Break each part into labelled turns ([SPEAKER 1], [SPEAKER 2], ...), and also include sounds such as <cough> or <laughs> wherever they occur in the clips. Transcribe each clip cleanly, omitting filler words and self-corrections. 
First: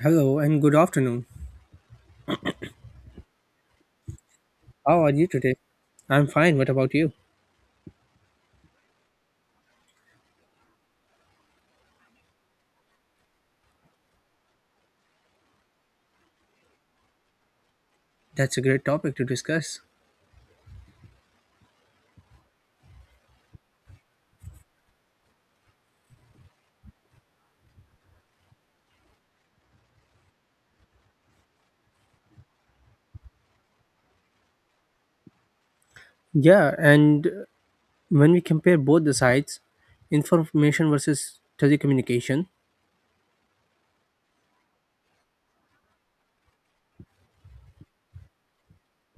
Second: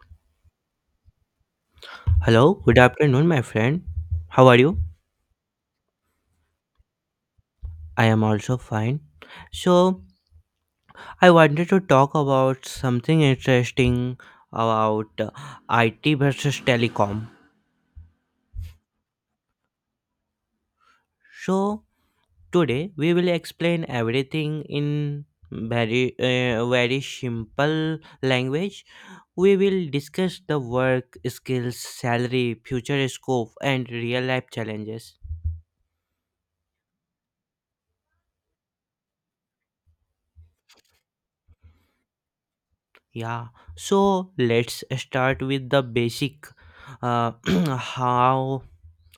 [SPEAKER 1] Hello and good afternoon.
[SPEAKER 2] Hello, good afternoon, my friend. How are you?
[SPEAKER 1] How are you today? I'm fine. What about you?
[SPEAKER 2] I am also fine. So, I wanted to talk about something interesting about IT versus telecom.
[SPEAKER 1] That's a great topic to discuss.
[SPEAKER 2] So, today we will explain everything in very simple language. We will discuss the work, skills, salary, future scope and real life challenges.
[SPEAKER 1] Yeah, and when we compare both the sides, information versus telecommunication,
[SPEAKER 2] Yeah, so let's start with the basic. Uh, <clears throat> how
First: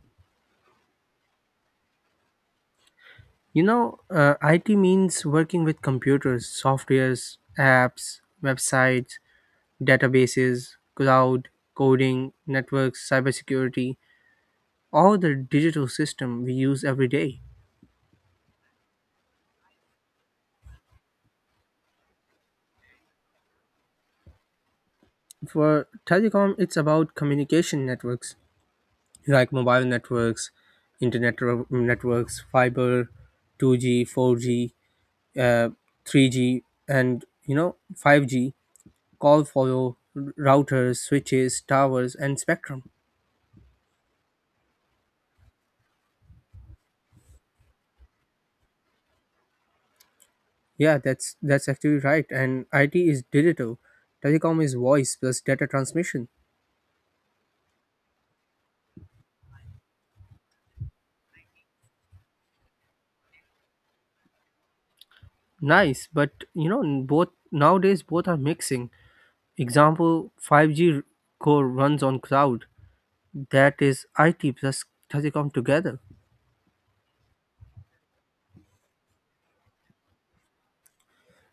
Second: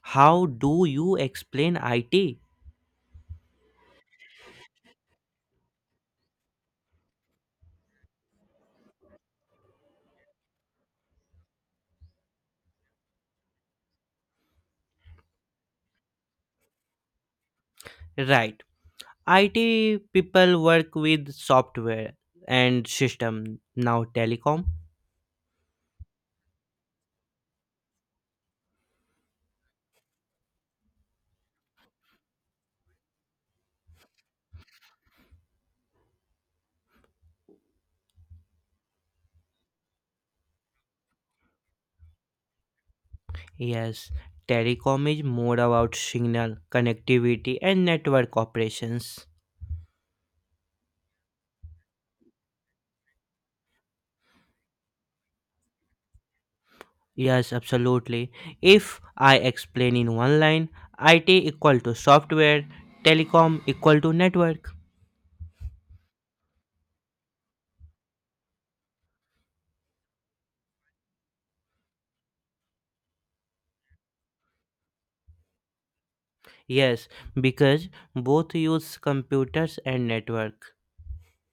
[SPEAKER 2] how do you explain IT?
[SPEAKER 1] IT means working with computers, softwares, apps, websites, databases, cloud, coding, networks, cybersecurity, all the digital system we use every day.
[SPEAKER 2] Right, IT people work with software and system. Now telecom,
[SPEAKER 1] For telecom, it's about communication networks like mobile networks, internet networks, fiber, 2G, 4G, uh, 3G, and 5G, call follow routers, switches, towers, and spectrum.
[SPEAKER 2] yes, telecom is more about signal connectivity and network operations.
[SPEAKER 1] Yeah, that's actually right. And IT is digital, telecom is voice plus data transmission.
[SPEAKER 2] Yes, absolutely. If I explain in one line, IT equal to software, telecom equal to network.
[SPEAKER 1] Nice, but you know both nowadays both are mixing. Example, 5G core runs on cloud. That is IT plus telecom together,
[SPEAKER 2] Yes, because both use computers and network.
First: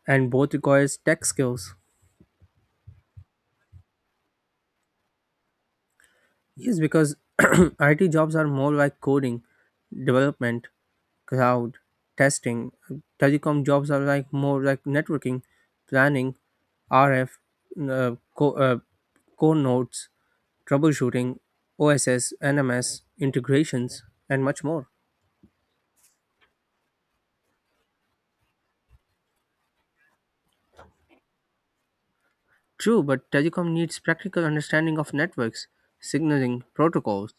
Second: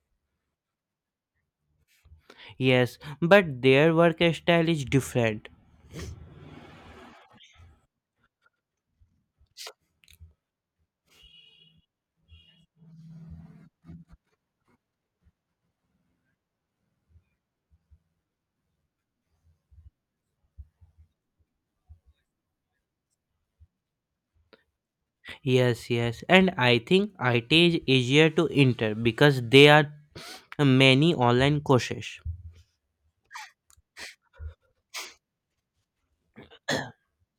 [SPEAKER 1] and both requires tech skills.
[SPEAKER 2] Yes, but their work style is different.
[SPEAKER 1] Yes, because <clears throat> IT jobs are more like coding, development, cloud, testing. Telecom jobs are like more like networking, planning, RF, uh, co- uh, core nodes, troubleshooting, OSS, NMS, integrations, and much more.
[SPEAKER 2] Yes, yes, and I think IT is easier to enter because there are many online courses.
[SPEAKER 1] True, but telecom needs practical understanding of networks, signaling protocols.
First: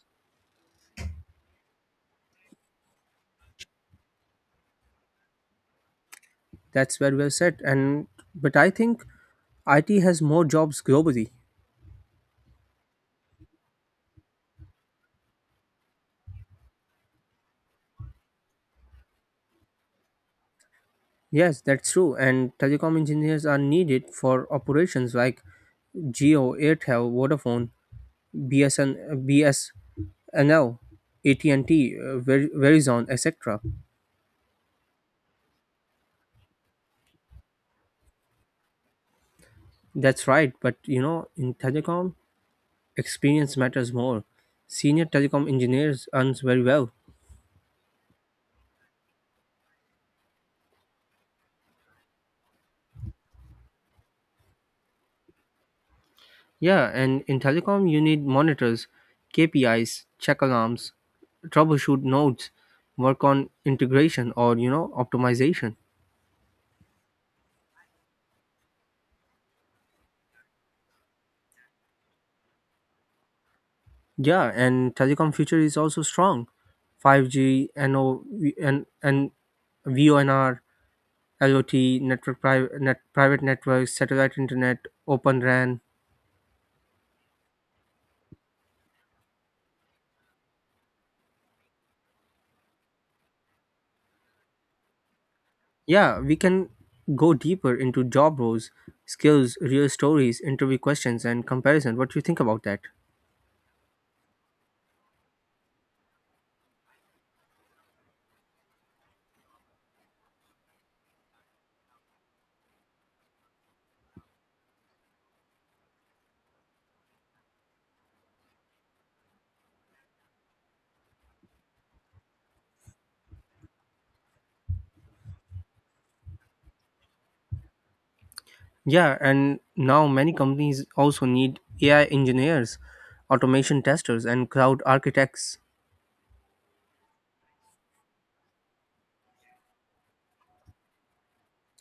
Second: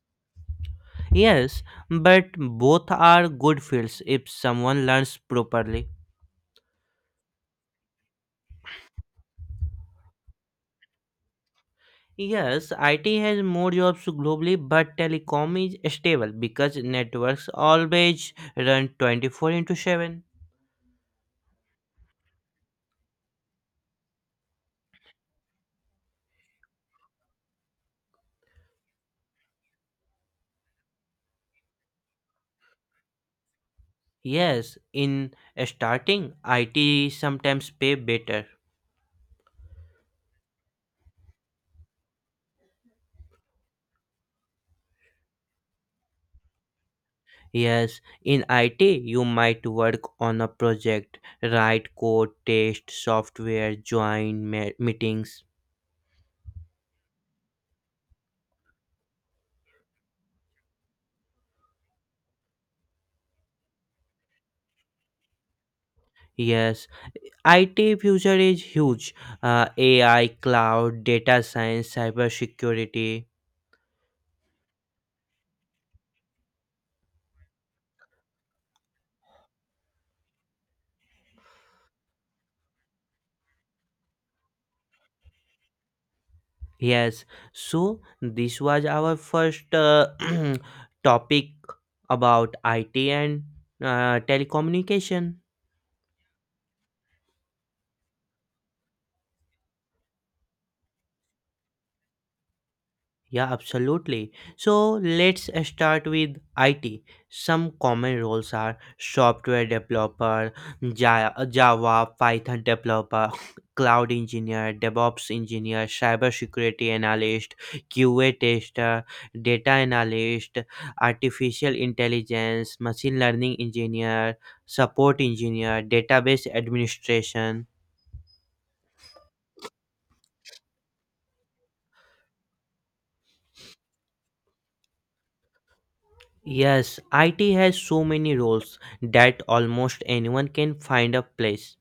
[SPEAKER 2] Yes, but both are good fields if someone learns properly.
[SPEAKER 1] That's where we are set. And but I think IT has more jobs globally.
[SPEAKER 2] Yes, IT has more jobs globally, but telecom is stable because networks always run 24 into 7.
[SPEAKER 1] Yes, that's true. And telecom engineers are needed for operations like Geo, Airtel, Vodafone, BSN, BSNL, and Verizon, etc.
[SPEAKER 2] Yes, in starting, IT sometimes pay better.
[SPEAKER 1] That's right. But in telecom, experience matters more. Senior telecom engineers earns very well.
[SPEAKER 2] Yes, in IT, you might work on a project, write code, test software, join meetings.
[SPEAKER 1] Yeah, and in telecom, you need monitors, KPIs, check alarms, troubleshoot nodes, work on integration or optimization.
[SPEAKER 2] Yes, IT future is huge. AI, cloud, data science, cybersecurity.
[SPEAKER 1] Yeah, and telecom future is also strong. 5G, NO, and VONR, IoT, network private networks, satellite internet, Open RAN.
[SPEAKER 2] Yes, so this was our first <clears throat> topic about IT and telecommunication.
[SPEAKER 1] Yeah, we can go deeper into job roles, skills, real stories, interview questions, and comparison. What do you think about that?
[SPEAKER 2] Yeah, absolutely. So let's start with IT. Some common roles are software developer, Java, Python developer, <laughs> cloud engineer, DevOps engineer, cybersecurity analyst, QA tester, data analyst, artificial intelligence, machine learning engineer, support engineer, database administration.
[SPEAKER 1] Yeah, and now many companies also need AI engineers, automation testers, and cloud architects.
[SPEAKER 2] Yes, IT has so many roles that almost anyone can find a place.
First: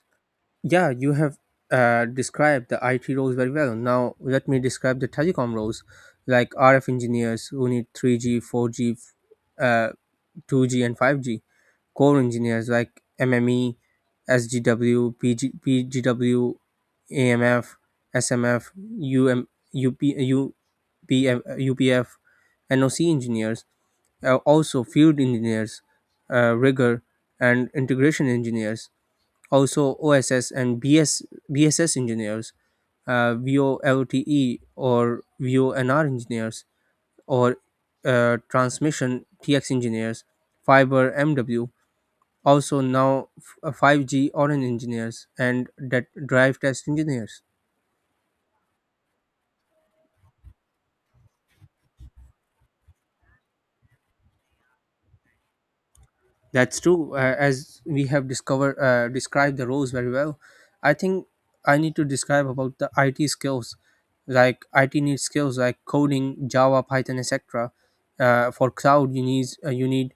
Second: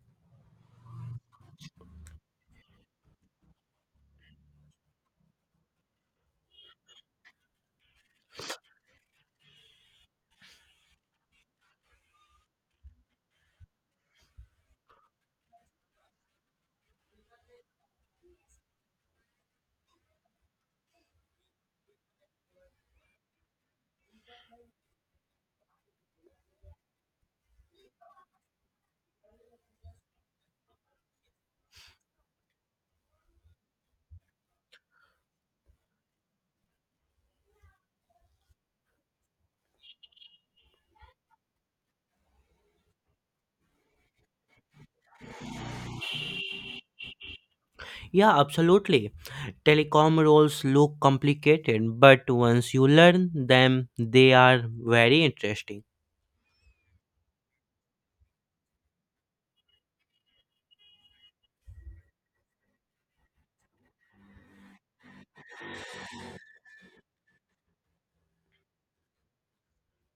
[SPEAKER 1] Yeah, you have described the IT roles very well. Now, let me describe the telecom roles like RF engineers who need 3G, 4G, uh, 2G, and 5G, core engineers like MME, SGW, PGW, AMF, SMF, UP, UP, UPF, NOC engineers, also, field engineers, rigor and integration engineers, also OSS and BSS engineers, VOLTE or VONR engineers, or transmission TX engineers, fiber MW, also now 5G engineers, and that drive test engineers.
[SPEAKER 2] Yeah, absolutely. Telecom roles look complicated, but once you learn them, they are very interesting.
[SPEAKER 1] That's true. As we have described the roles very well. I think I need to describe about the IT skills, like IT needs skills like coding, Java, Python, etc. For cloud, you need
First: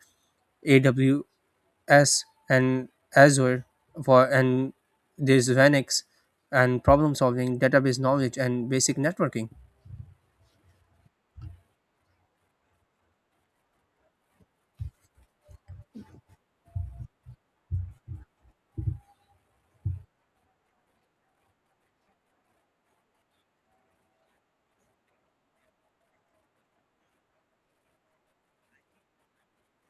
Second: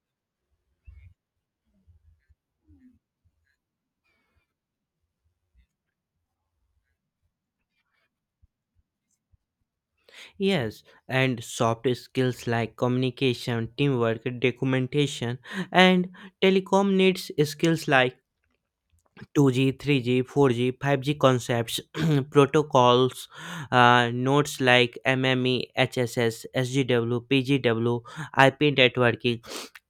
[SPEAKER 1] AWS and Azure, for and there's Linux and problem solving, database knowledge, and basic networking,
[SPEAKER 2] Yes, and soft skills like communication, teamwork, documentation, and telecom needs skills like 2G, 3G, 4G, 5G concepts, <clears throat> protocols, nodes like MME, HSS, SGW, PGW, IP networking,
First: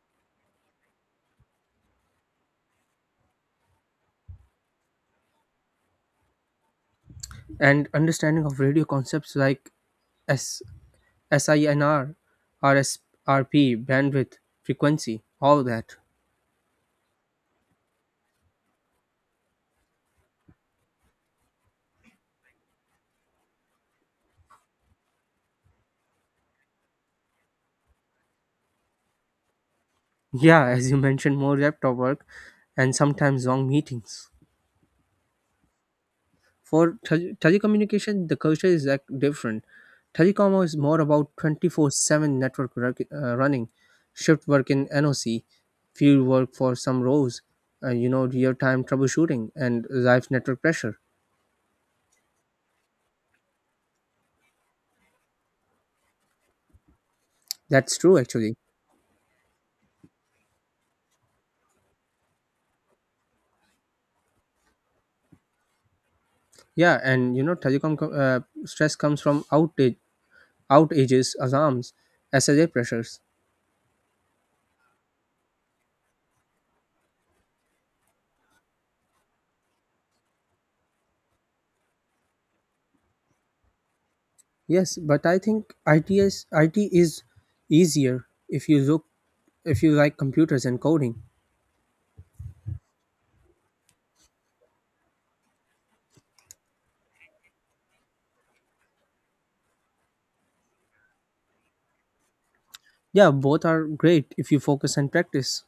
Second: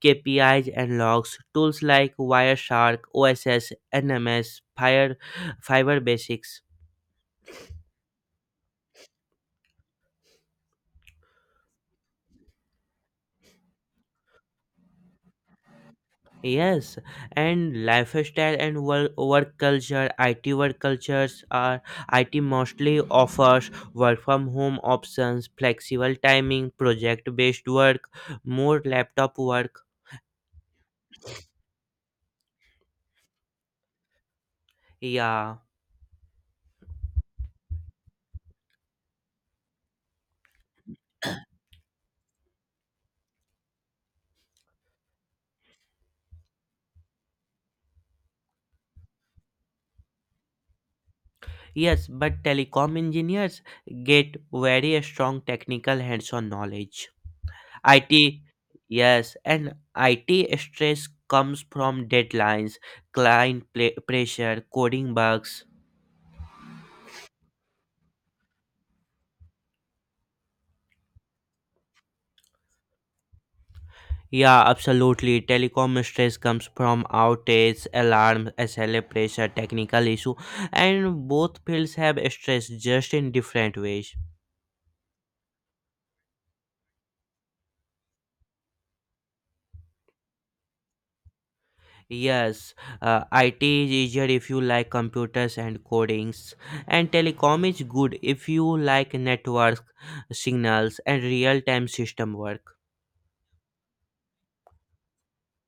[SPEAKER 2] KPIs and logs, tools like Wireshark, OSS, NMS, Fire, Fiber Basics.
[SPEAKER 1] and understanding of radio concepts like S SINR, RSRP, bandwidth, frequency, all that.
[SPEAKER 2] Yes, and lifestyle and work, work culture, IT work cultures are IT mostly offers work from home options, flexible timing, project based work, more laptop work.
[SPEAKER 1] Yeah, <laughs> as you mentioned, more laptop work and sometimes long meetings.
[SPEAKER 2] Yeah,
[SPEAKER 1] For telecommunication, the culture is like different. Telecom is more about 24/7 network running, shift work in NOC, field work for some roles, real time troubleshooting, and live network pressure.
[SPEAKER 2] yes, but telecom engineers get very strong technical hands on knowledge.
[SPEAKER 1] That's true,
[SPEAKER 2] IT,
[SPEAKER 1] actually.
[SPEAKER 2] yes, and IT stress comes from deadlines, client pressure, coding bugs.
[SPEAKER 1] Yeah, and telecom stress comes from outages, alarms, SLA pressures.
[SPEAKER 2] Yeah, absolutely. Telecom stress comes from outage, alarms, SLA pressure, technical issue, and both fields have stress just in different ways.
[SPEAKER 1] Yes, but I think ITS, IT is I T is easier if you like computers and coding.
[SPEAKER 2] Yes, IT is easier if you like computers and codings, and telecom is good if you like network signals and real-time system work.
[SPEAKER 1] Yeah, both are great if you focus and practice.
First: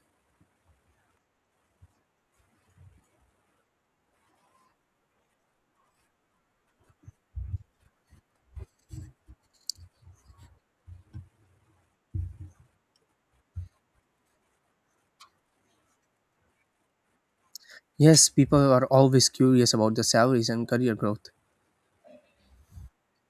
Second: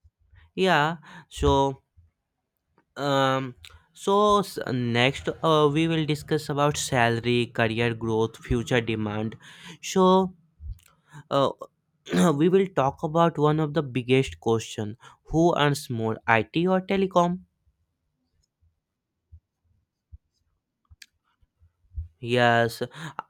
[SPEAKER 2] Yeah. So um so s- next uh, we will discuss about salary, career growth, future demand. So uh, <clears throat> we will talk about one of the biggest question. Who earns more, IT or telecom?
[SPEAKER 1] Yes, people are always curious about the salaries and career growth.
[SPEAKER 2] Yes,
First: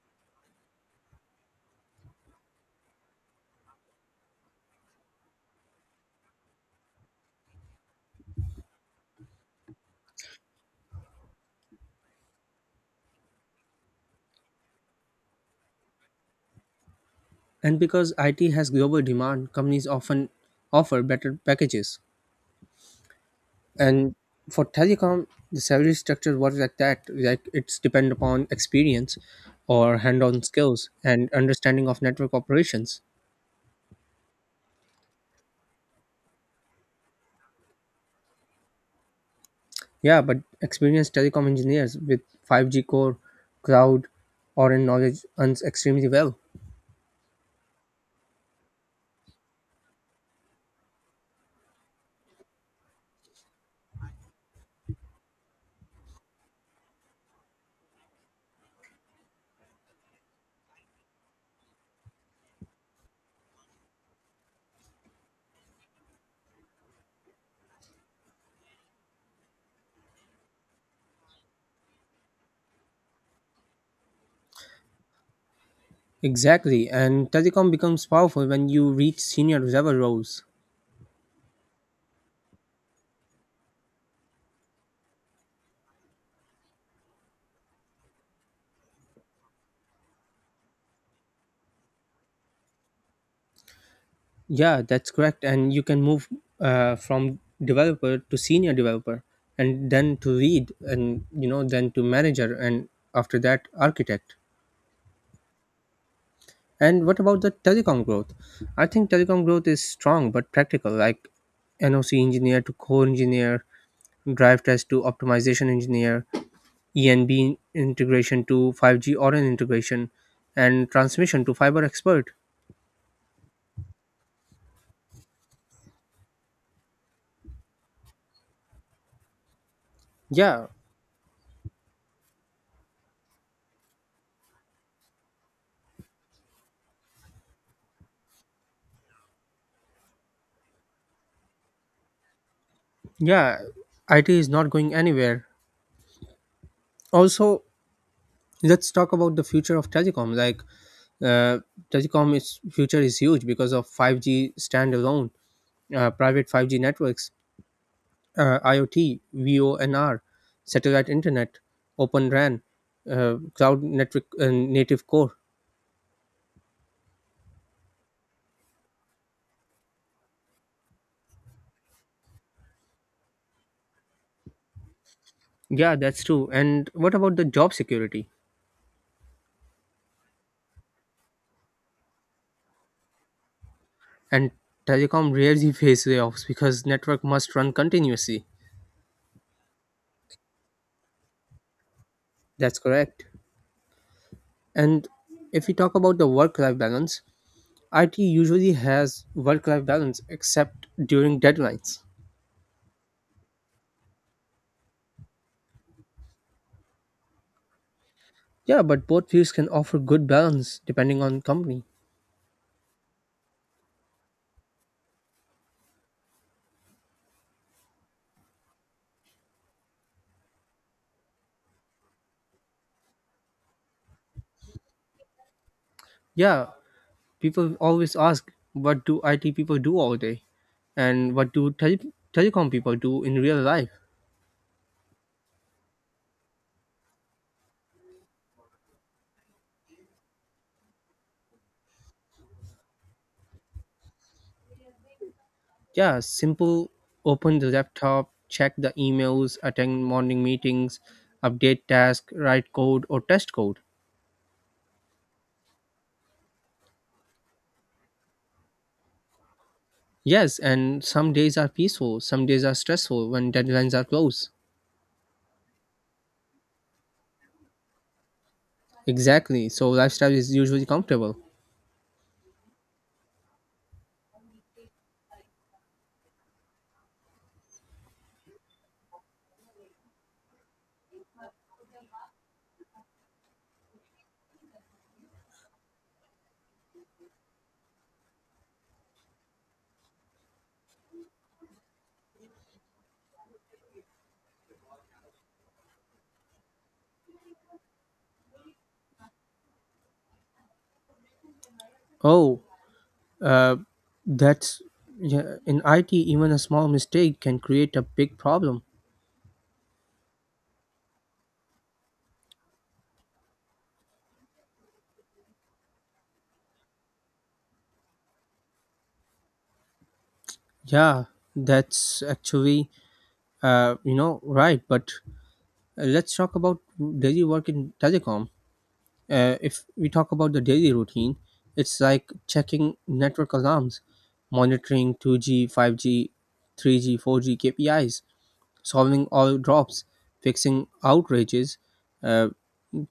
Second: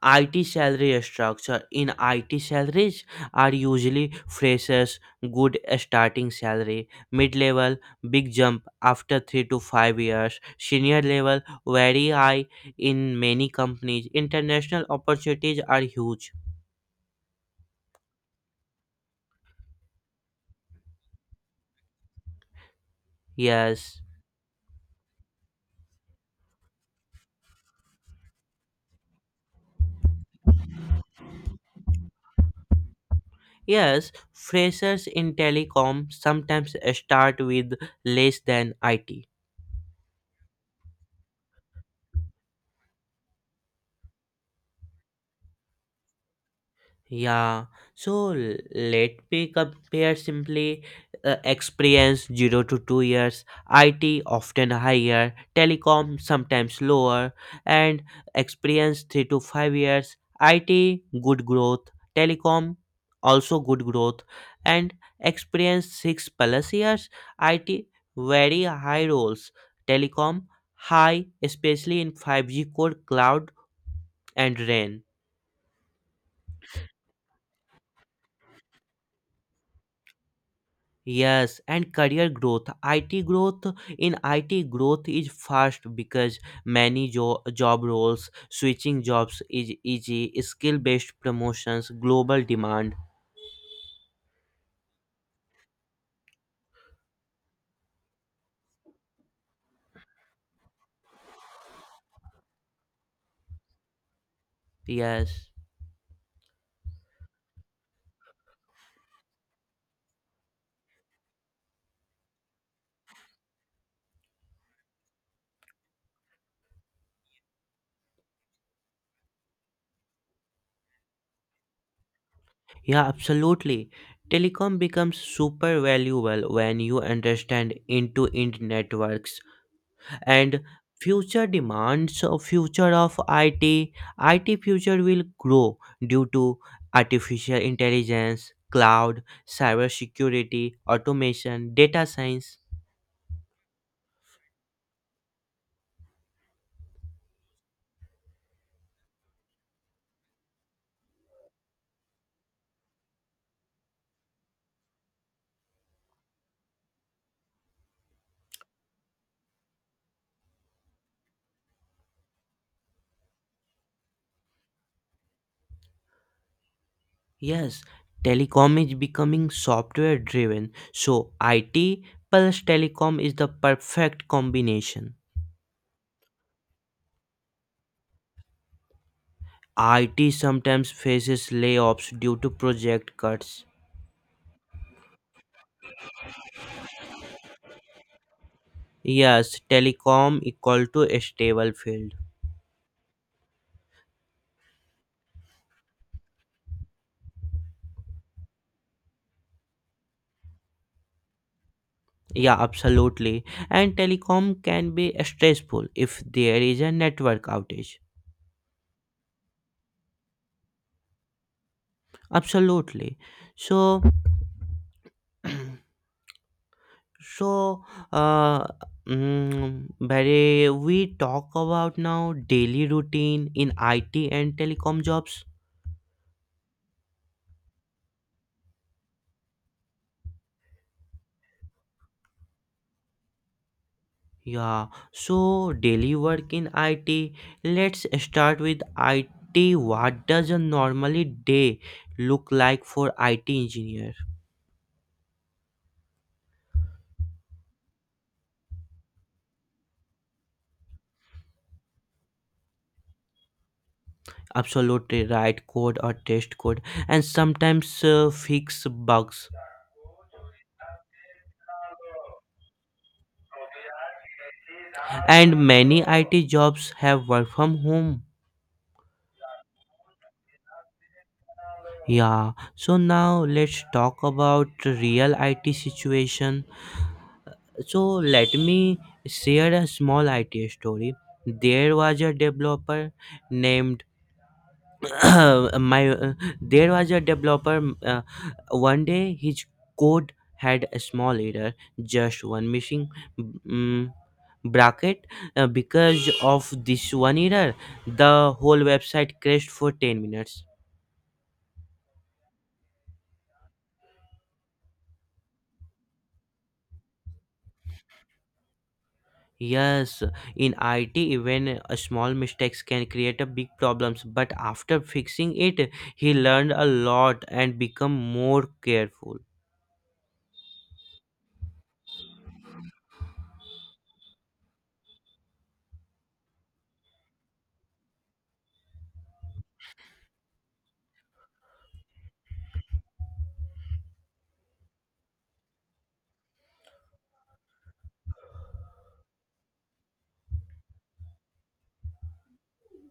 [SPEAKER 2] IT salary structure. In IT salaries are usually freshers good starting salary, mid level big jump after 3 to 5 years, senior level very high. In many companies international opportunities are huge.
[SPEAKER 1] And because IT has global demand, companies often offer better packages.
[SPEAKER 2] Yes.
[SPEAKER 1] And for telecom, the salary structure was like that, like, it's depend upon experience or hand-on skills and understanding of network operations.
[SPEAKER 2] Yes, freshers in telecom sometimes start with less than IT.
[SPEAKER 1] Yeah, but experienced telecom engineers with 5G core, cloud, or in knowledge earns extremely well.
[SPEAKER 2] Yeah, so let me compare simply, experience 0 to 2 years, IT often higher, telecom sometimes lower, and experience 3 to 5 years, IT good growth, telecom also good growth, and experience 6 plus years, IT very high roles, telecom high, especially in 5G core, cloud, and RAN.
[SPEAKER 1] Exactly, and telecom becomes powerful when you reach senior level roles.
[SPEAKER 2] Yes, and career growth. IT growth is fast because many job roles, switching jobs is easy, skill based promotions, global demand.
[SPEAKER 1] Yeah, that's correct. And you can move from developer to senior developer, and then to lead, and then to manager, and after that architect.
[SPEAKER 2] Yes.
[SPEAKER 1] And what about the telecom growth? I think telecom growth is strong but practical, like NOC engineer to core engineer, drive test to optimization engineer, ENB integration to 5G ORAN integration, and transmission to fiber expert.
[SPEAKER 2] Yeah, absolutely. Telecom becomes super valuable when you understand into internet networks and
[SPEAKER 1] Yeah.
[SPEAKER 2] future demands of future of IT. IT future will grow due to artificial intelligence, cloud, cybersecurity, automation, data science.
[SPEAKER 1] Yeah, IT is not going anywhere. Also, let's talk about the future of telecom, like uh, telecom is future is huge because of 5G standalone, private 5G networks, iot, vonr, satellite internet, open ran, cloud network, native core.
[SPEAKER 2] Yes, telecom is becoming software driven, so IT plus telecom is the perfect combination.
[SPEAKER 1] Yeah, that's true. And what about the job security?
[SPEAKER 2] IT sometimes faces layoffs due to project cuts.
[SPEAKER 1] And telecom rarely <laughs> face layoffs because network must run continuously.
[SPEAKER 2] Yes, telecom equal to a stable field.
[SPEAKER 1] That's correct. And if we talk about the work life balance, IT usually has work life balance except during deadlines.
[SPEAKER 2] Yeah, absolutely. And telecom can be stressful if there is a network outage.
[SPEAKER 1] Yeah, but both fields can offer good balance depending on company.
[SPEAKER 2] Absolutely. So, <clears throat> so uh, Barry, we talk about now daily routine in IT and telecom jobs.
[SPEAKER 1] Yeah, people always ask what do IT people do all day, and what do telecom people do in real life.
[SPEAKER 2] Yeah. So daily work in IT. Let's start with IT. What does a normally day look like for IT engineer?
[SPEAKER 1] Yeah, simple. Open the laptop, check the emails, attend morning meetings, update task, write code or test code.
[SPEAKER 2] Absolutely right code or test code, and sometimes fix bugs.
[SPEAKER 1] Yes, and some days are peaceful, some days are stressful when deadlines are close.
[SPEAKER 2] And many IT jobs have work from home.
[SPEAKER 1] Exactly. So lifestyle is usually comfortable.
[SPEAKER 2] Yeah, so now let's talk about real IT situation. So let me share a small IT story. There was a developer named <coughs> <clears throat> my there was a developer one day his code had a small error, just one missing mm bracket. Because of this one error the whole website crashed for 10 minutes.
[SPEAKER 1] Oh, uh, that's yeah, in IT, even a small mistake can create a big problem.
[SPEAKER 2] Yes, in IT even a small mistakes can create a big problems, but after fixing it he learned a lot and become more careful.
[SPEAKER 1] Yeah, that's actually, right. But let's talk about daily work in telecom. If we talk about the daily routine, it's like checking network alarms, monitoring 2G, 5G, 3G, 4G KPIs, solving all drops, fixing outrages, uh,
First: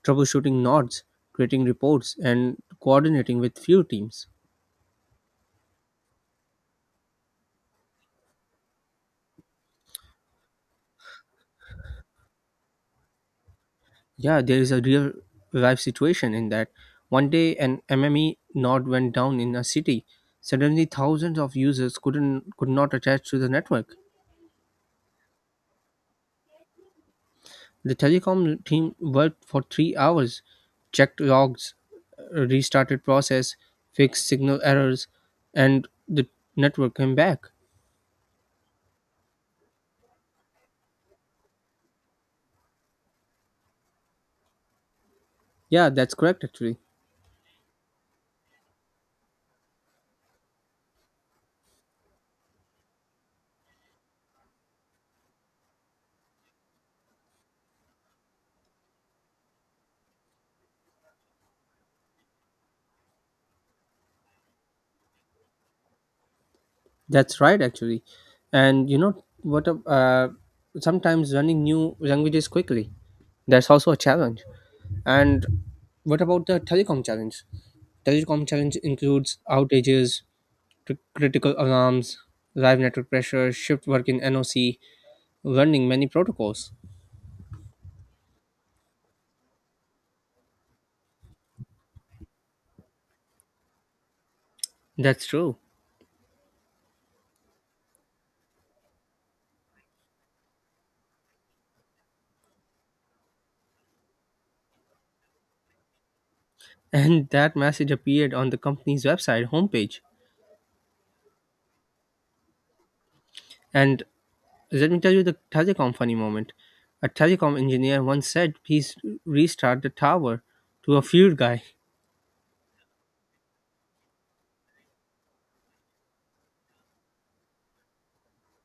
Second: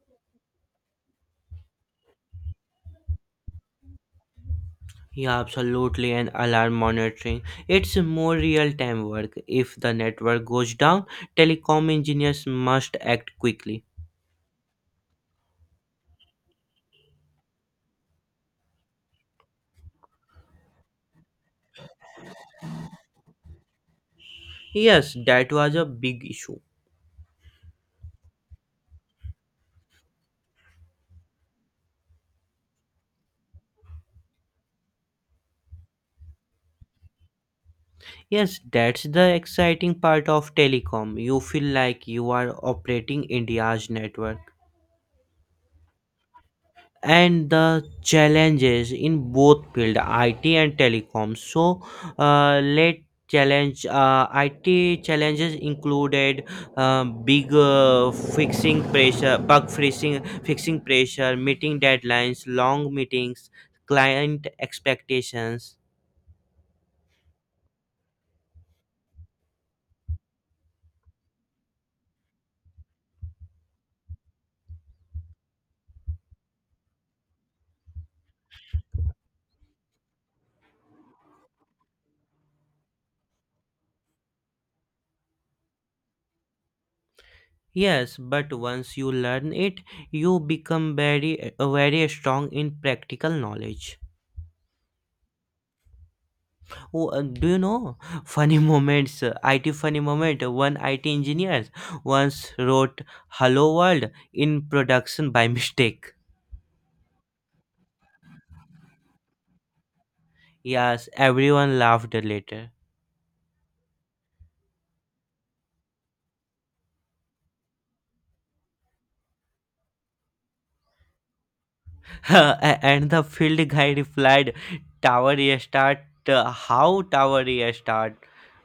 [SPEAKER 1] troubleshooting nodes, creating reports, and coordinating with few teams.
[SPEAKER 2] Yeah, absolutely. And alarm monitoring. It's more real time work. If the network goes down, telecom engineers must act quickly.
[SPEAKER 1] Yeah, there is a real life situation in that. One day, an MME node went down in a city. Suddenly, thousands of users could not attach to the network.
[SPEAKER 2] Yes, that was a big issue.
[SPEAKER 1] The telecom team worked for 3 hours, checked logs, restarted process, fixed signal errors, and the network came back.
[SPEAKER 2] Yes, that's the exciting part of telecom. You feel like you are operating India's network.
[SPEAKER 1] Yeah, that's correct actually.
[SPEAKER 2] And the challenges in both field IT and telecom. So let challenge IT challenges included big fixing pressure, bug fixing, fixing pressure, meeting deadlines, long meetings, client expectations.
[SPEAKER 1] That's right actually. And sometimes learning new languages quickly. That's also a challenge. And what about the telecom challenge? Telecom challenge includes outages, critical alarms, live network pressure, shift work in NOC, learning many protocols.
[SPEAKER 2] Yes, but once you learn it, you become very strong in practical knowledge.
[SPEAKER 1] That's true. <laughs>
[SPEAKER 2] Who Do you know funny moments? IT funny moment. One IT engineer once wrote "Hello World" in production by <laughs> mistake.
[SPEAKER 1] And that message appeared on the company's website homepage.
[SPEAKER 2] Yes, everyone laughed later.
[SPEAKER 1] And Let me tell you the telecom funny moment. A telecom engineer once said, "Please restart the tower," to a field guy. <laughs>
[SPEAKER 2] <laughs> And the field guy replied, "Tower restart. How tower restart?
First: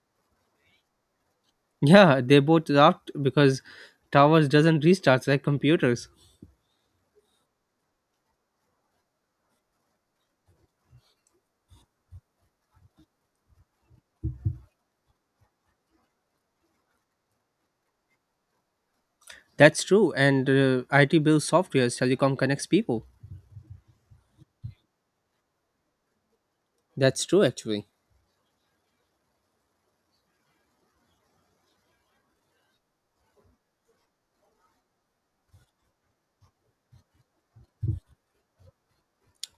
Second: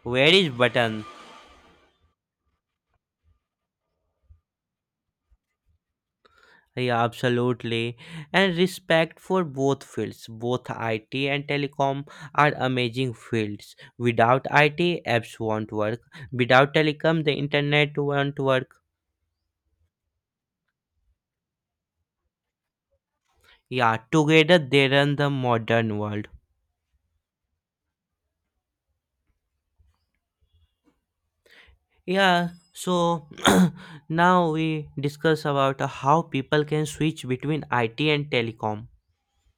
[SPEAKER 2] Where is button?"
[SPEAKER 1] Yeah, they both laughed because towers doesn't restart like computers.
[SPEAKER 2] Yeah, absolutely. And respect for both fields. Both IT and telecom are amazing fields. Without IT, apps won't work. Without telecom, the internet won't work.
[SPEAKER 1] That's true, and IT builds software, telecom connects people.
[SPEAKER 2] Yeah, together they run the modern world.
[SPEAKER 1] That's true actually.
[SPEAKER 2] Yeah, so <clears throat> now we discuss about how people can switch between IT and telecom.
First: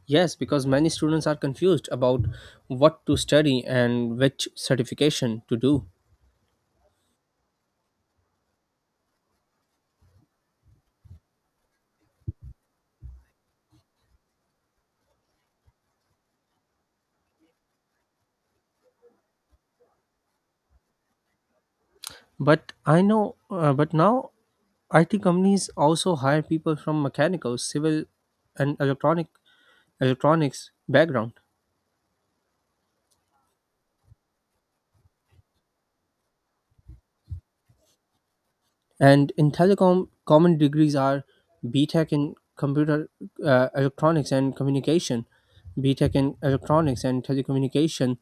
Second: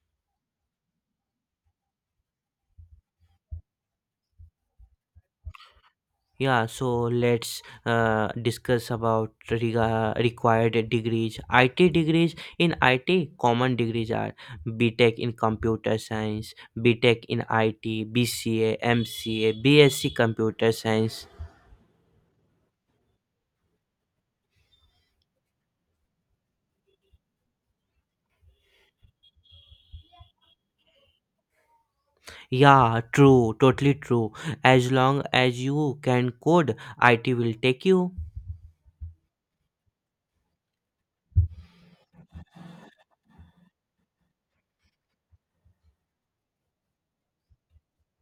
[SPEAKER 1] Yes, because many students are confused about what to study and which certification to do.
[SPEAKER 2] Yeah, so let's discuss about required degrees. IT degrees. In IT, common degrees are BTech in computer science, BTech in I T, BCA, MCA, BSc computer science.
[SPEAKER 1] But I know, but now IT companies also hire people from mechanical, civil, and electronics background.
[SPEAKER 2] Yeah, true, totally true. As long as you can code, IT will take you.
[SPEAKER 1] And in telecom, common degrees are B Tech in computer electronics and communication, B Tech in electronics and telecommunication,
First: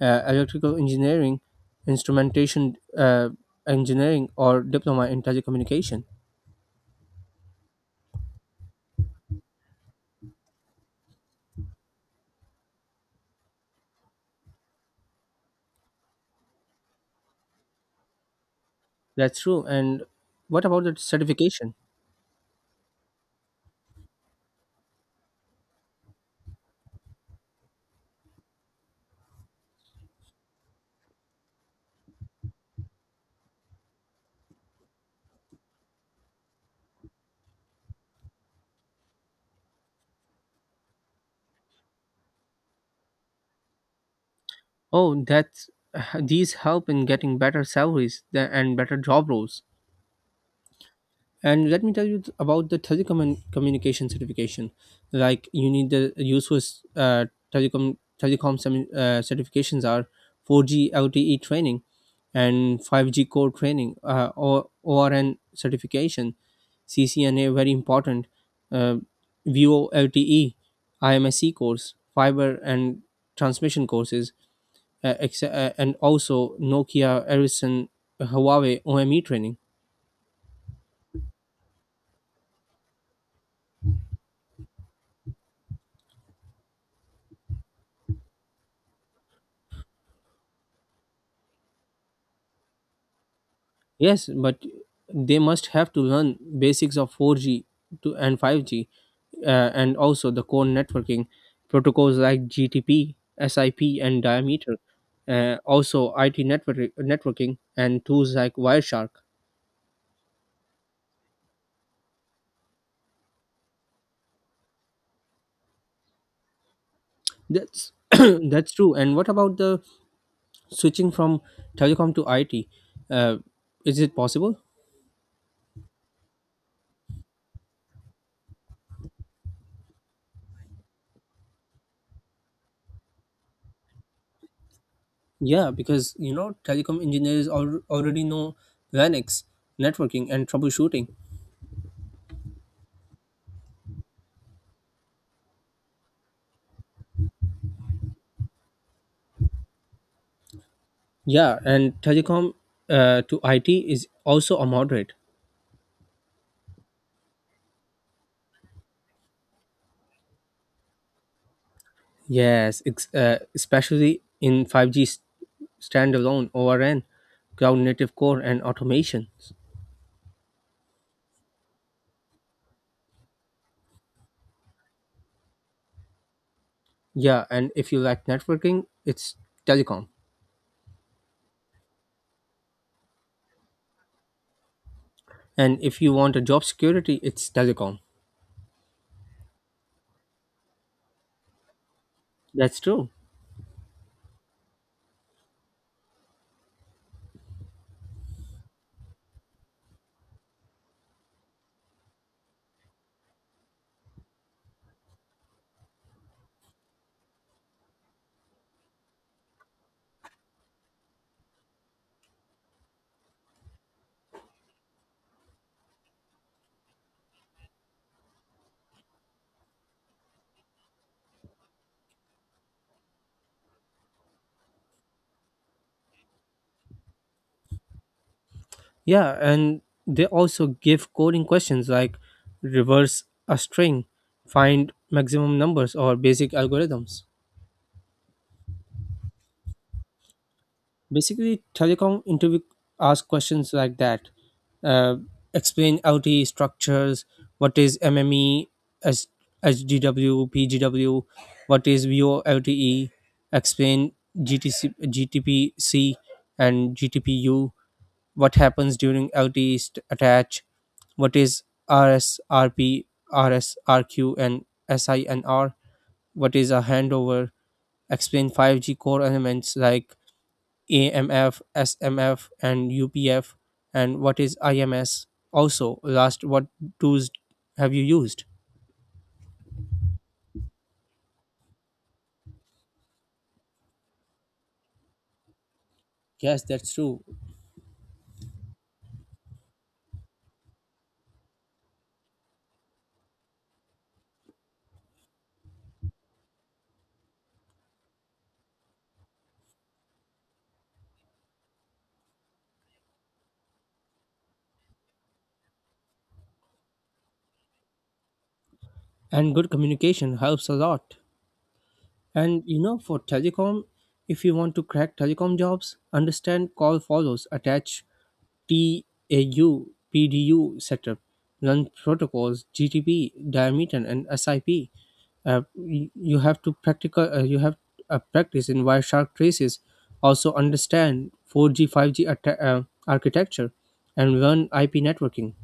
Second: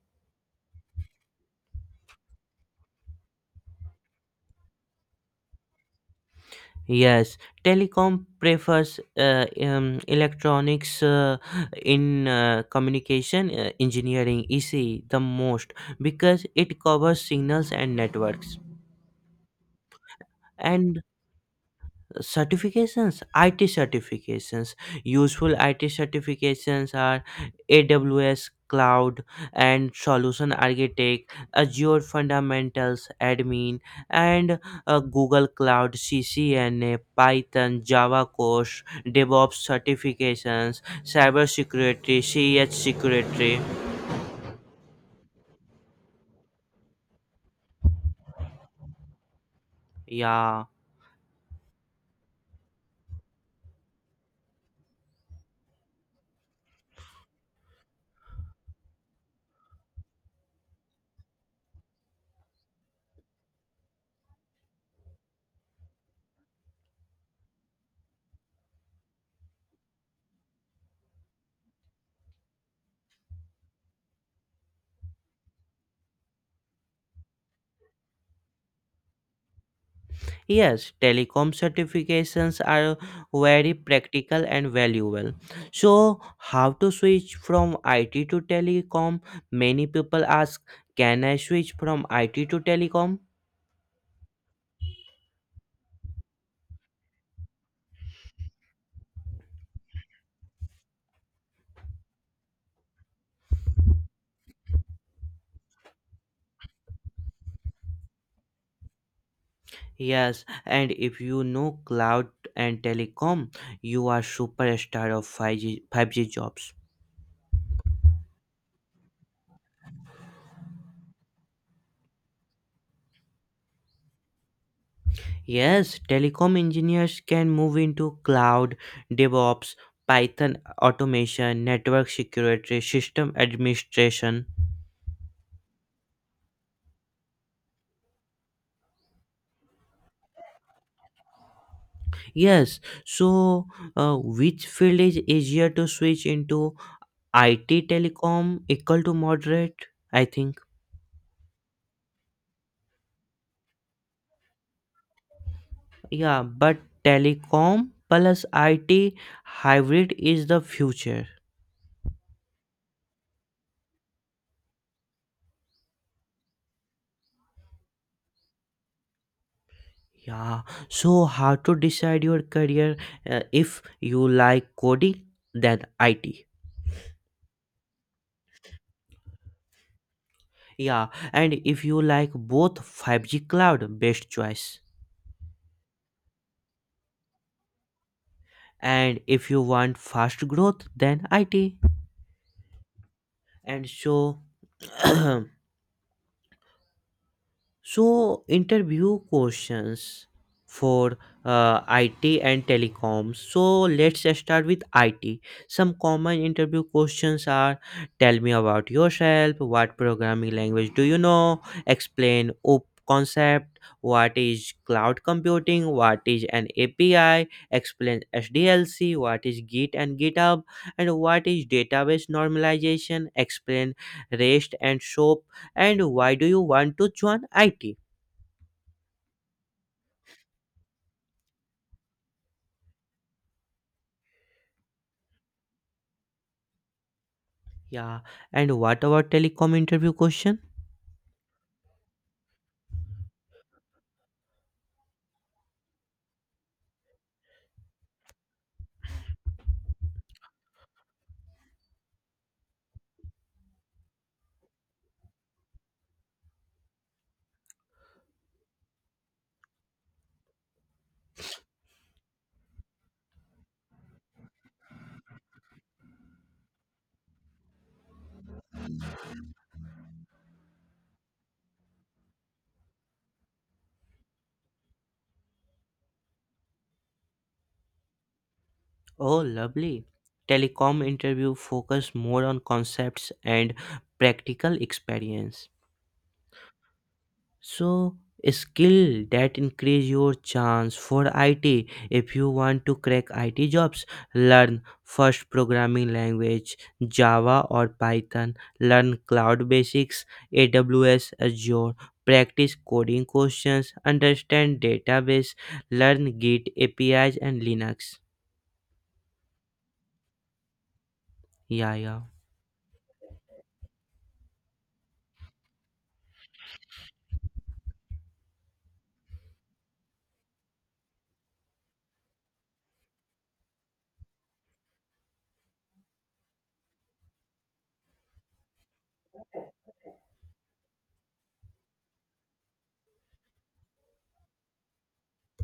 [SPEAKER 1] electrical engineering, instrumentation engineering, or diploma in telecommunication.
[SPEAKER 2] Yes, telecom prefers electronics in communication engineering ECE the most because it covers signals and networks.
[SPEAKER 1] That's true. And what about the
[SPEAKER 2] And
[SPEAKER 1] certification?
[SPEAKER 2] certifications. IT certifications. Useful IT certifications are AWS cloud and solution architect, Azure fundamentals admin, and Google Cloud, CCNA, Python, Java course, DevOps certifications, cyber security, ch security.
[SPEAKER 1] Oh, that's <sighs> these help in getting better salaries and better job roles.
[SPEAKER 2] Yeah.
[SPEAKER 1] And let me tell you about the telecommunication certification. Like you need the useful, uh, telecom certifications are 4G LTE training and 5G core training, or ORN certification, CCNA very important, uh, VO LTE, IMSC course, fiber and transmission courses, and also Nokia, Ericsson, Huawei OME training.
[SPEAKER 2] Yes, telecom certifications are very practical and valuable. So, how to switch from IT to telecom? Many people ask, can I switch from IT to telecom?
[SPEAKER 1] Yes, but they must have to learn basics of 4G to and 5G, and also the core networking protocols like GTP, SIP, and Diameter. Also, IT networking and tools like Wireshark.
[SPEAKER 2] Yes, and if you know cloud and telecom, you are superstar of 5G jobs.
[SPEAKER 1] That's <coughs> <clears throat> that's true. And what about the switching from telecom to IT? Uh, is it possible?
[SPEAKER 2] Yes, telecom engineers can move into cloud, DevOps, Python automation, network security, system administration.
[SPEAKER 1] Yeah, because telecom engineers already know Linux, networking, and troubleshooting.
[SPEAKER 2] Yes, so which field is easier to switch into IT? Telecom equal to moderate? I think.
[SPEAKER 1] Yeah, and telecom to IT is also a moderate.
[SPEAKER 2] Yeah, but telecom plus IT hybrid is the future.
[SPEAKER 1] Yes, especially in 5G standalone ORN, cloud native core, and automation.
[SPEAKER 2] Yeah, so how to decide your career, if you like coding, then IT.
[SPEAKER 1] Yeah, and if you like networking, it's telecom.
[SPEAKER 2] Yeah, and if you like both 5G cloud, best choice.
[SPEAKER 1] And if you want a job security, it's telecom.
[SPEAKER 2] And if you want fast growth, then IT.
[SPEAKER 1] That's true.
[SPEAKER 2] And so <clears throat> so, interview questions for IT and telecoms. So, let's just start with IT. Some common interview questions are, tell me about yourself, what programming language do you know, explain OOP concept, what is cloud computing, what is an API, explain SDLC, what is Git and GitHub, and what is database normalization, explain REST and SOAP, and why do you want to join IT?
[SPEAKER 1] Yeah, and they also give coding questions like reverse a string, find maximum numbers, or basic algorithms.
[SPEAKER 2] Yeah. And what about telecom interview question?
[SPEAKER 1] Basically, telecom interview ask questions like that. Uh, Explain LTE structures, what is MME, S- HDW, PGW, what is VoLTE, explain GTC, GTPC and GTPU, what happens during LTE attach, what is RSRP, RSRQ, and SINR, what is a handover, explain 5G core elements like AMF, SMF, and UPF, and what is IMS. Also, last, what tools have you used?
[SPEAKER 2] Oh, lovely. Telecom interview focus more on concepts and practical experience.
[SPEAKER 1] Yes, that's true.
[SPEAKER 2] So, skill that increase your chance for IT. If you want to crack IT jobs, learn first programming language Java or Python, learn cloud basics, AWS, Azure, practice coding questions, understand database, learn Git, APIs and Linux.
[SPEAKER 1] And good communication helps a lot.
[SPEAKER 2] Yeah, yeah.
[SPEAKER 1] And for telecom, if you want to crack telecom jobs, understand call follows, attach TAU, PDU setup, learn protocols, GTP, diameter, and SIP. You have to practical. You have practice in Wireshark traces. Also understand 4G, 5G architecture, and learn IP networking.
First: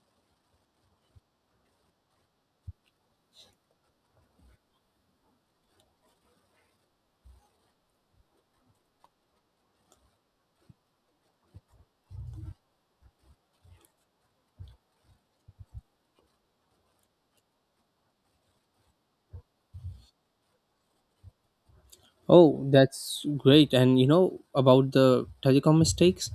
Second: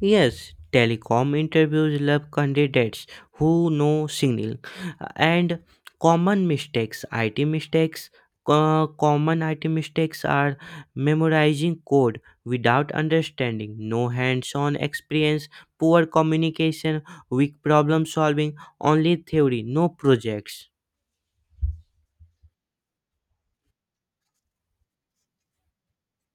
[SPEAKER 2] Yes, telecom interviews love candidates who know signal and common mistakes. IT mistakes, common IT mistakes are memorizing code without understanding, no hands on experience, poor communication, weak problem solving, only theory, no projects.
[SPEAKER 1] Oh, that's great. And you know about the telecom mistakes?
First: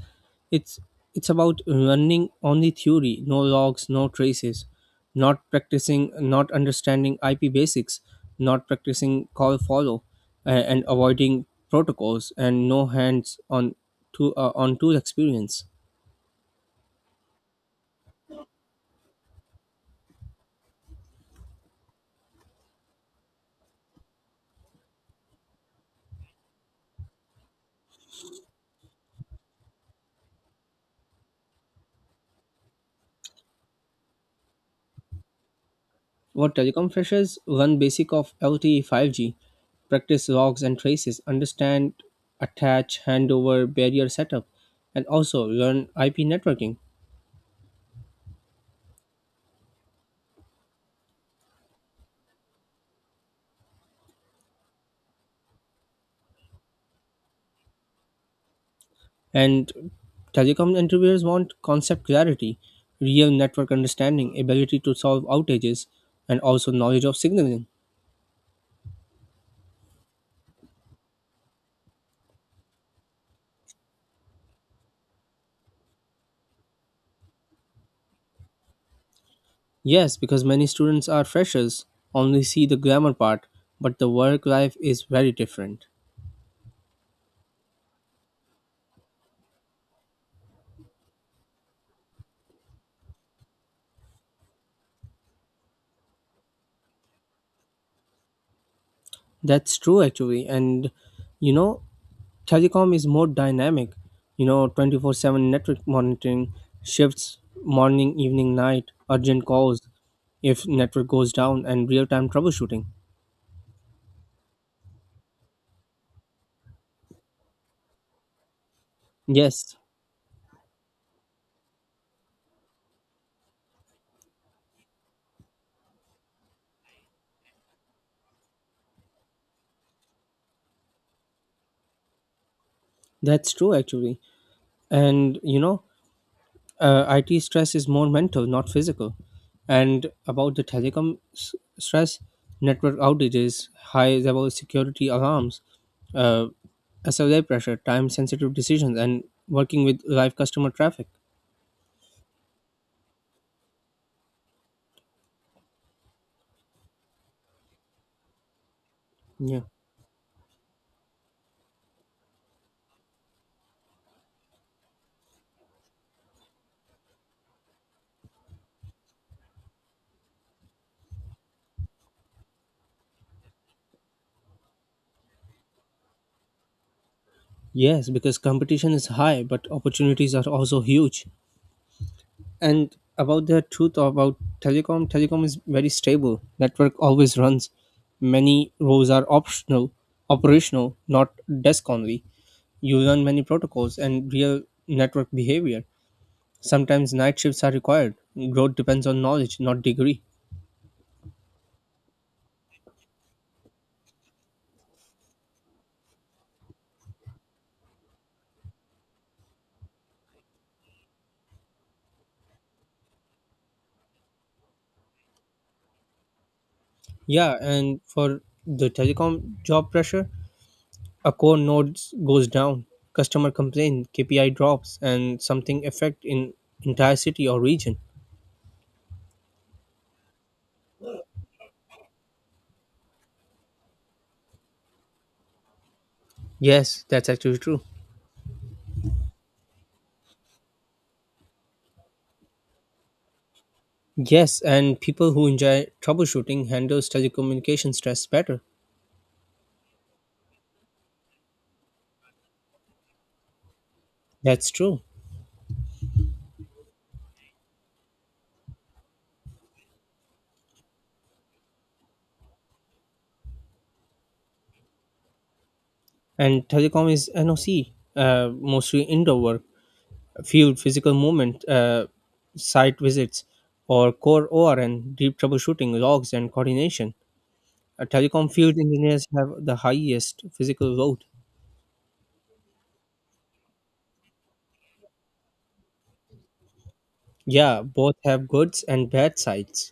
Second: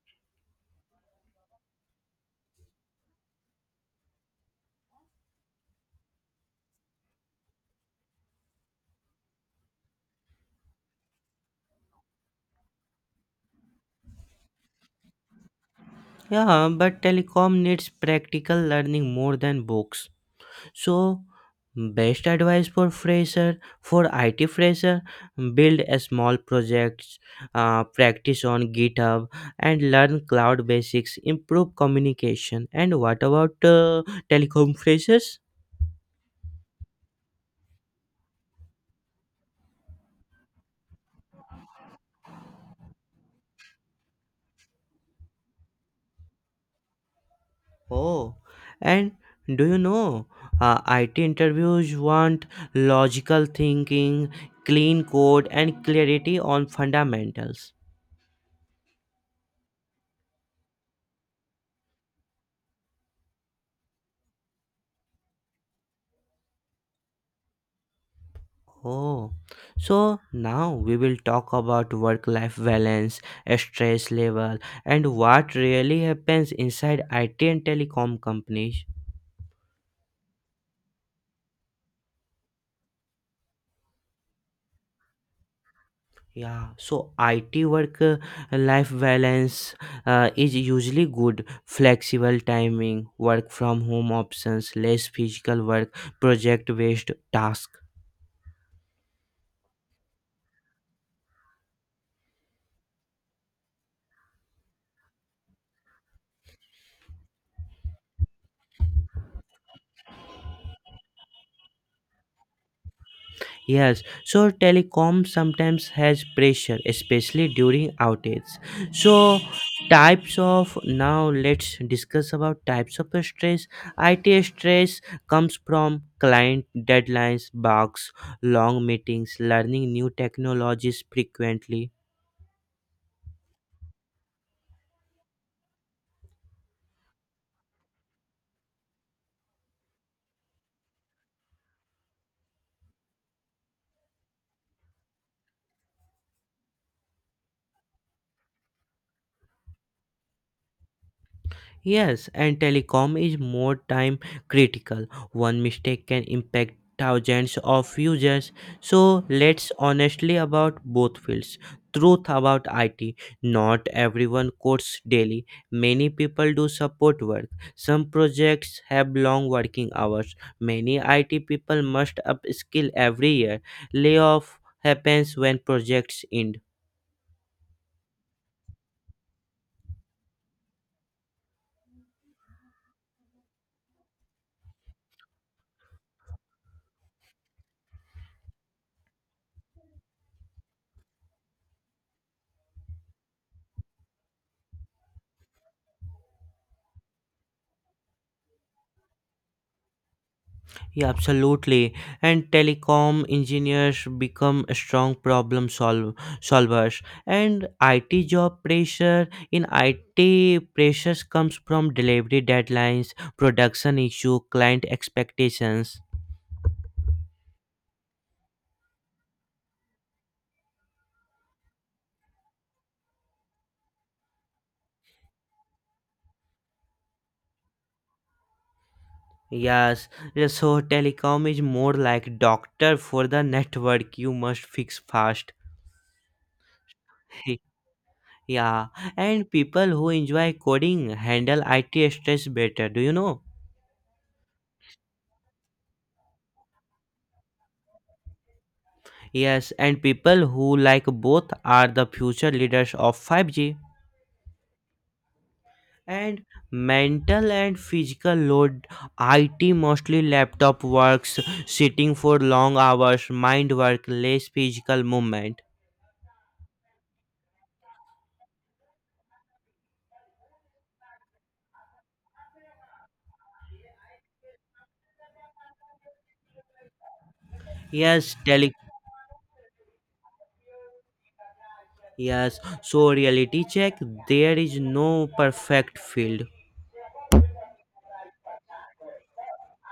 [SPEAKER 1] It's it's about running on the theory, no logs, no traces, not practicing, not understanding IP basics, not practicing call follow, and avoiding protocols, and no hands on to on tool experience.
[SPEAKER 2] Yeah, but telecom needs practical learning more than books. So, best advice for fresher, for IT fresher, build a small projects, practice on GitHub, and learn cloud basics. Improve communication. And what about telecom <laughs> freshers?
[SPEAKER 1] What telecom freshers learn basic of LTE 5G, practice logs and traces, understand attach, handover, barrier setup, and also learn IP networking.
[SPEAKER 2] Oh, and do you know IT interviews want logical thinking, clean code, and clarity on fundamentals.
[SPEAKER 1] And telecom interviewers want concept clarity, real network understanding, ability to solve outages, and also knowledge of signaling.
[SPEAKER 2] Oh, so now we will talk about work life balance, stress level, and what really happens inside IT and telecom companies.
[SPEAKER 1] Yes, because many students are freshers, only see the glamour part, but the work life is very different.
[SPEAKER 2] Yeah, so IT work, life balance is usually good, flexible timing, work from home options, less physical work, project based tasks.
[SPEAKER 1] That's true, actually. And you know, telecom is more dynamic. 24/7 network monitoring, shifts, morning, evening, night, urgent calls if network goes down, and real time troubleshooting.
[SPEAKER 2] Yes, so telecom sometimes has pressure, especially during outages. So,
[SPEAKER 1] Yes,
[SPEAKER 2] types of now let's discuss about types of stress. IT stress comes from client deadlines, bugs, long meetings, learning new technologies frequently.
[SPEAKER 1] that's true, actually. And IT stress is more mental, not physical. And about the telecom stress, network outages, high level security alarms, uh, SLA pressure, time sensitive decisions, and working with live customer traffic.
[SPEAKER 2] Yes, and telecom is more time critical. One mistake can impact thousands of users. So
[SPEAKER 1] Yeah.
[SPEAKER 2] let's honestly about both fields. Truth about IT. Not everyone codes daily. Many people do support work. Some projects have long working hours. Many IT people must upskill every year. Layoff happens when projects end.
[SPEAKER 1] Yes, because competition is high, but opportunities are also huge. And about the truth about telecom, is very stable, network always runs, many rows are optional operational, not desk only, you learn many protocols and real network behavior, sometimes night shifts are required, growth depends on knowledge, not degree.
[SPEAKER 2] Yeah, absolutely. And telecom engineers become a strong problem solvers. And IT job pressure. In IT pressures comes from delivery deadlines, production issue, client expectations.
[SPEAKER 1] Yeah, and for the telecom job pressure, a core node goes down, customer complain, KPI drops, and something affect in entire city or region.
[SPEAKER 2] Yes, yeah, so telecom is more like doctor for the network, you must fix fast.
[SPEAKER 1] Yes, that's actually
[SPEAKER 2] <laughs>
[SPEAKER 1] true.
[SPEAKER 2] Yeah, and people who enjoy coding handle IT stress better. Do you know?
[SPEAKER 1] Yes, and people who enjoy troubleshooting handles telecommunication stress better.
[SPEAKER 2] Yes, and people who like both are the future leaders of 5G.
[SPEAKER 1] That's true.
[SPEAKER 2] And mental and physical load. IT mostly laptop works, sitting for long hours, mind work, less physical movement.
[SPEAKER 1] And telecom is NOC, mostly indoor work, field physical movement, site visits, or core ORN, deep troubleshooting, logs, and coordination.
[SPEAKER 2] Yes,
[SPEAKER 1] Telecom
[SPEAKER 2] tele
[SPEAKER 1] field engineers have the highest physical load.
[SPEAKER 2] yes, so reality check there is no perfect field.
[SPEAKER 1] Yeah, both have goods and bad sides.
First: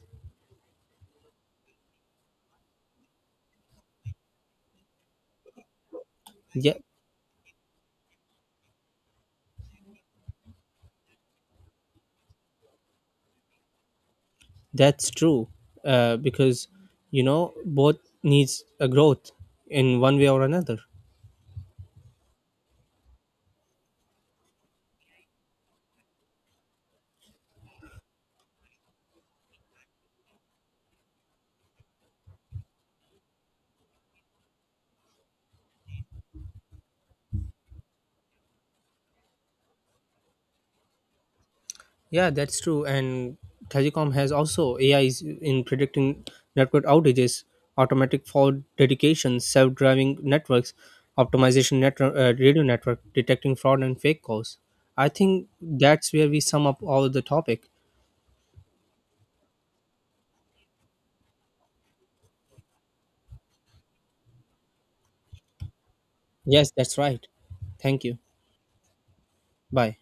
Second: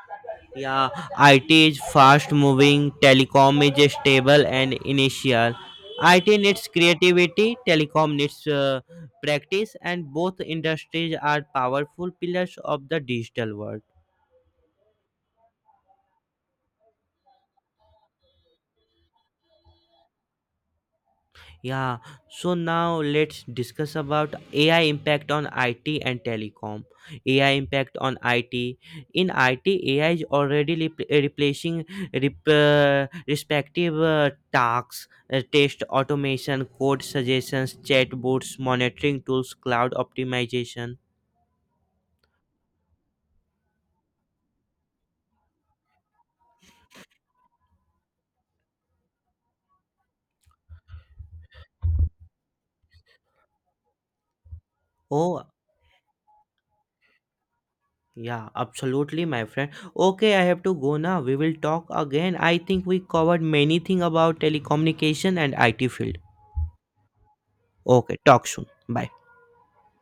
[SPEAKER 2] Yeah, IT is fast moving, telecom is stable and initial. IT needs
[SPEAKER 1] Yeah,
[SPEAKER 2] creativity, telecom needs practice, and both industries are powerful pillars of the digital world.
[SPEAKER 1] that's true. Because both needs a growth in one way or another.
[SPEAKER 2] Yeah, so now let's discuss about AI impact on IT and telecom. AI impact on IT. In IT, AI is already respective tasks, test automation, code suggestions, chatbots, monitoring tools, cloud optimization.
[SPEAKER 1] Yeah, that's true. And Tragicom has also AIs in predicting network outages, automatic fault dedication, self-driving networks, optimization network, radio network, detecting fraud and fake calls. I think
[SPEAKER 2] Oh,
[SPEAKER 1] that's where we sum up all the topic.
[SPEAKER 2] yeah, absolutely, my friend. Okay, I have to go now. We will talk again. I think we covered many thing about telecommunication and IT field.
[SPEAKER 1] Yes, that's right. Thank you.
[SPEAKER 2] Okay, talk soon. Bye.
[SPEAKER 1] Bye.